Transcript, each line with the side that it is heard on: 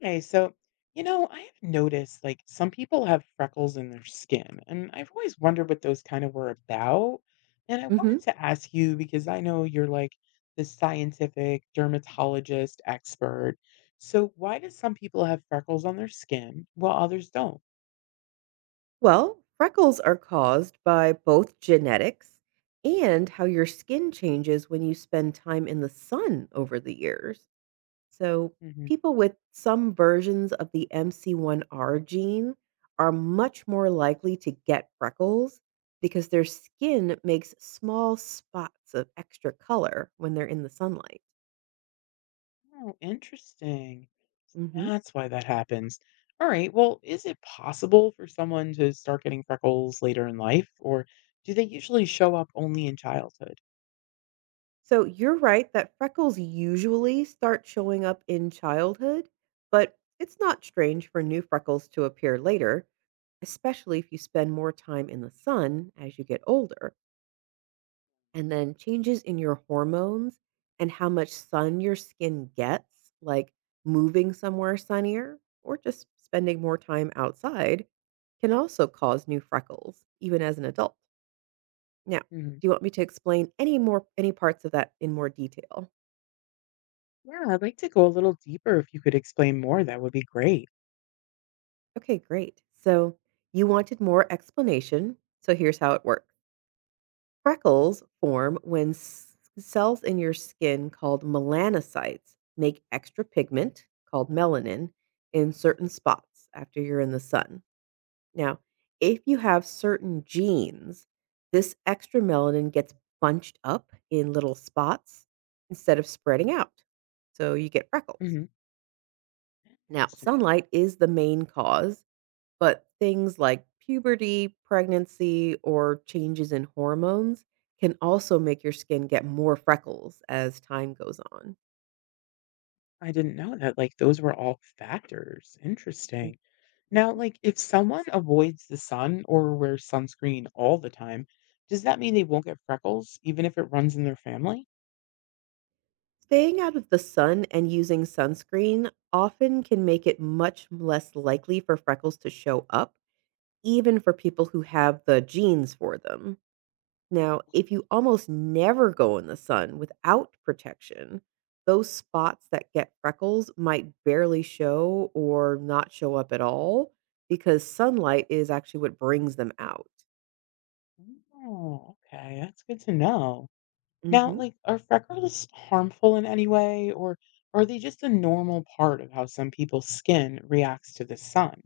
left: Okay, so I have noticed, like, some people have freckles in their skin, and I've always wondered what those kind of were about. And I
right: Hmm.
left: wanted to ask you because I know you're like the scientific dermatologist expert. So why do some people have freckles on their skin while others don't?
right: Well, freckles are caused by both genetics and how your skin changes when you spend time in the sun over the years. So,
left: Hmm.
right: people with some versions of the MC1R gene are much more likely to get freckles because their skin makes small spots of extra color when they're in the sunlight.
left: Oh, interesting.
right: Mm-hmm.
left: That's why that happens. All right. Well, is it possible for someone to start getting freckles later in life, or do they usually show up only in childhood?
right: So you're right that freckles usually start showing up in childhood, but it's not strange for new freckles to appear later, especially if you spend more time in the sun as you get older. And then changes in your hormones and how much sun your skin gets, like moving somewhere sunnier or just spending more time outside, can also cause new freckles, even as an adult. Now, do
left: Mhm.
right: you want me to explain any parts of that in more detail?
left: Yeah, I'd like to go a little deeper. If you could explain more, that would be great.
right: Okay, great. So you wanted more explanation. So here's how it works: freckles form when cells in your skin called melanocytes make extra pigment called melanin in certain spots after you're in the sun. Now, if you have certain genes, this extra melanin gets bunched up in little spots instead of spreading out. So you get freckles.
left: Hmm.
right: Now, sunlight is the main cause, but things like puberty, pregnancy, or changes in hormones can also make your skin get more freckles as time goes on.
left: I didn't know that, like, those were all factors.
right: Mm,
left: Interesting. Now,
right: mhm.
left: like, if someone avoids the sun or wears sunscreen all the time, does that mean they won't get freckles, even if it runs in their family?
right: Staying out of the sun and using sunscreen often can make it much less likely for freckles to show up, even for people who have the genes for them. Now, if you almost never go in the sun without protection, those spots that get freckles might barely show or not show up at all, because sunlight is actually what brings them out.
left: Oh, okay. That's good to know. Now,
right: Mhm.
left: like, are freckles harmful in any way, or are they just a normal part of how some people's skin reacts to the sun?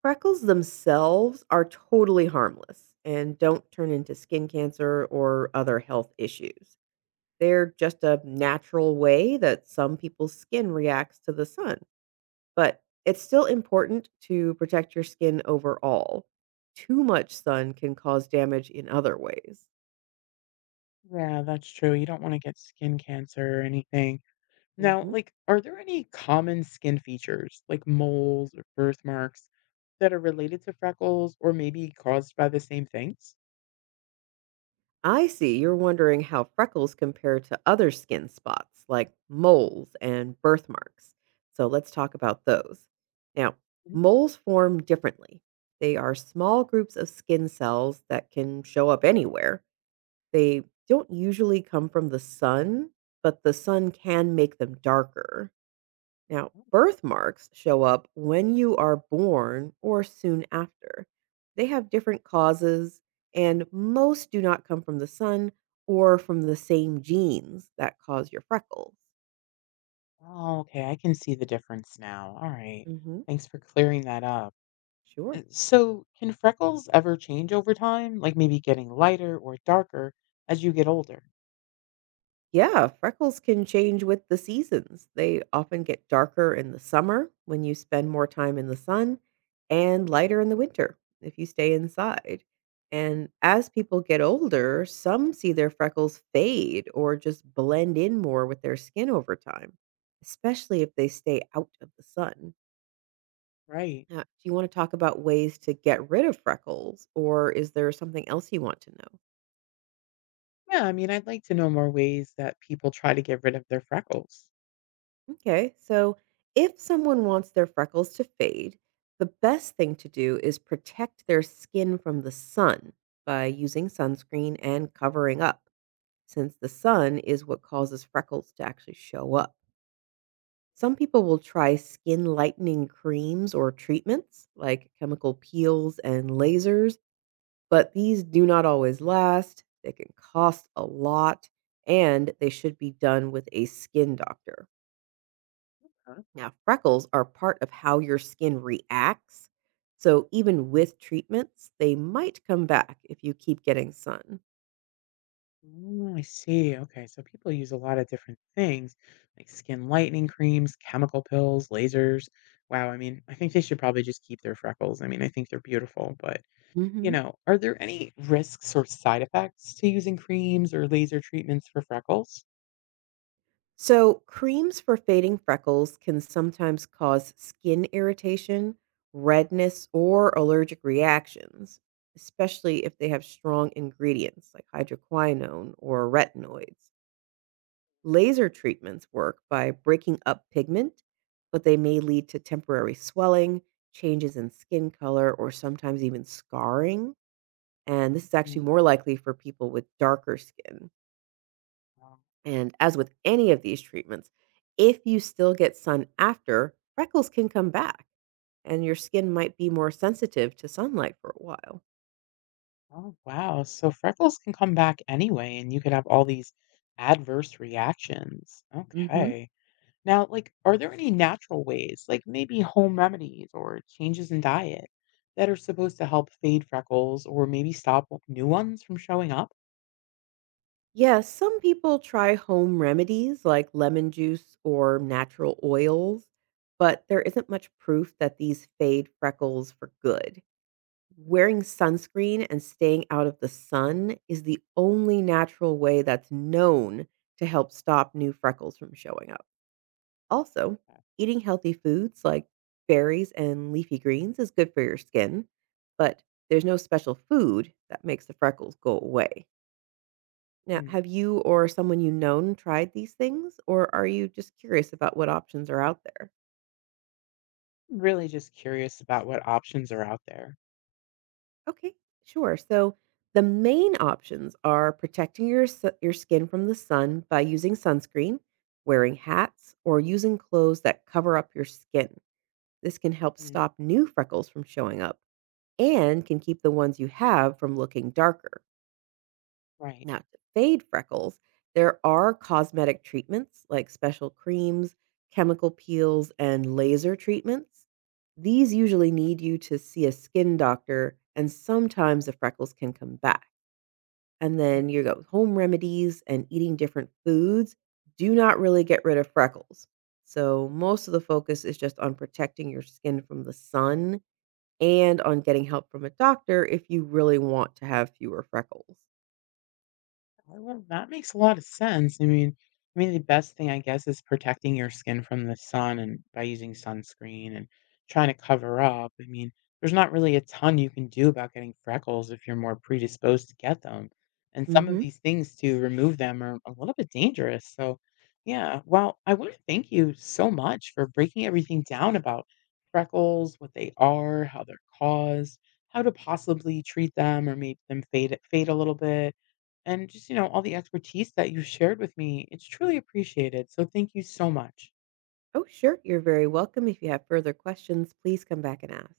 right: Freckles themselves are totally harmless and don't turn into skin cancer or other health issues. They're just a natural way that some people's skin reacts to the sun. But it's still important to protect your skin overall. Too much sun can cause damage in other ways.
left: Yeah, that's true. You don't want to get skin cancer or anything. Now,
right: Hmm.
left: like, are there any common skin features like moles or birthmarks that are related to freckles or maybe caused by the same things?
right: I see you're wondering how freckles compare to other skin spots like moles and birthmarks. So let's talk about those. Now,
left: Mhm.
right: moles form differently. They are small groups of skin cells that can show up anywhere. They don't usually come from the sun, but the sun can make them darker. Now, birthmarks show up when you are born or soon after. They have different causes, and most do not come from the sun or from the same genes that cause your freckles.
left: Oh, okay. I can see the difference now. All right.
right: Hmm.
left: Thanks for clearing that up. Uh,
right: Sure.
left: So, can freckles ever change over time? Like maybe getting lighter or darker as you get older?
right: Yeah, freckles can change with the seasons. They often get darker in the summer when you spend more time in the sun and lighter in the winter if you stay inside. And as people get older, some see their freckles fade or just blend in more with their skin over time, especially if they stay out of the sun.
left: Right.
right: Now, do you want to talk about ways to get rid of freckles, or is there something else you want to know?
left: Yeah. I mean, I'd like to know more ways that people try to get rid of their freckles.
right: Okay, so if someone wants their freckles to fade, the best thing to do is protect their skin from the sun by using sunscreen and covering up, since the sun is what causes freckles to actually show up. Some people will try skin lightening creams or treatments like chemical peels and lasers, but these do not always last. They can cost a lot, and they should be done with a skin doctor. Now, freckles are part of how your skin reacts. So, even with treatments, they might come back if you keep getting sun.
left: Mm, I see. Okay. So people use a lot of different things like skin lightening creams, chemical pills, lasers. Wow. I mean, I think they should probably just keep their freckles. I mean, I think they're beautiful, but
right: Hmm.
left: are there any risks or side effects to using creams or laser treatments for freckles?
right: So, creams for fading freckles can sometimes cause skin irritation, redness, or allergic reactions, especially if they have strong ingredients like hydroquinone or retinoids. Laser treatments work by breaking up pigment, but they may lead to temporary swelling, changes in skin color, or sometimes even scarring. And this is
left: Mm,
right: actually more likely for people with darker skin.
left: wow.
right: And as with any of these treatments, if you still get sun after, freckles can come back and your skin might be more sensitive to sunlight for a while.
left: Oh, wow. So freckles can come back anyway, and you could have all these adverse reactions.
right: Hmm.
left: Okay. Now, like, are there any natural ways, like maybe home remedies or changes in diet, that are supposed to help fade freckles or maybe stop new ones from showing up?
right: Yes, some people try home remedies like lemon juice or natural oils, but there isn't much proof that these fade freckles for good. Wearing sunscreen and staying out of the sun is the only natural way that's known to help stop new freckles from showing up. Also, eating healthy foods like berries and leafy greens is good for your skin, but there's no special food that makes the freckles go away. Now,
left: Mm.
right: have you or someone you known tried these things, or are you just curious about what options are out there?
left: Really just curious about what options are out there.
right: Okay, sure. So, the main options are protecting your skin from the sun by using sunscreen, wearing hats, or using clothes that cover up your skin. This can help
left: Mm.
right: stop new freckles from showing up and can keep the ones you have from looking darker.
left: Right.
right: Now, to fade freckles, there are cosmetic treatments like special creams, chemical peels, and laser treatments. These usually need you to see a skin doctor, and sometimes the freckles can come back. And then you go home remedies and eating different foods do not really get rid of freckles. So, most of the focus is just on protecting your skin from the sun and on getting help from a doctor if you really want to have fewer freckles.
left: Oh, well, that makes a lot of sense. I mean, the best thing, I guess, is protecting your skin from the sun and by using sunscreen and trying to cover up. I mean, there's not really a ton you can do about getting freckles if you're more predisposed to get them. And some of
right: Mhm.
left: these things to remove them are a little bit dangerous. So, yeah. Well, I want to thank you so much for breaking everything down about freckles, what they are, how they're caused, how to possibly treat them or make them fade a little bit and just, you know, all the expertise that you shared with me. It's truly appreciated. So thank you so much.
right: Oh, sure. You're very welcome. If you have further questions, please come back and ask.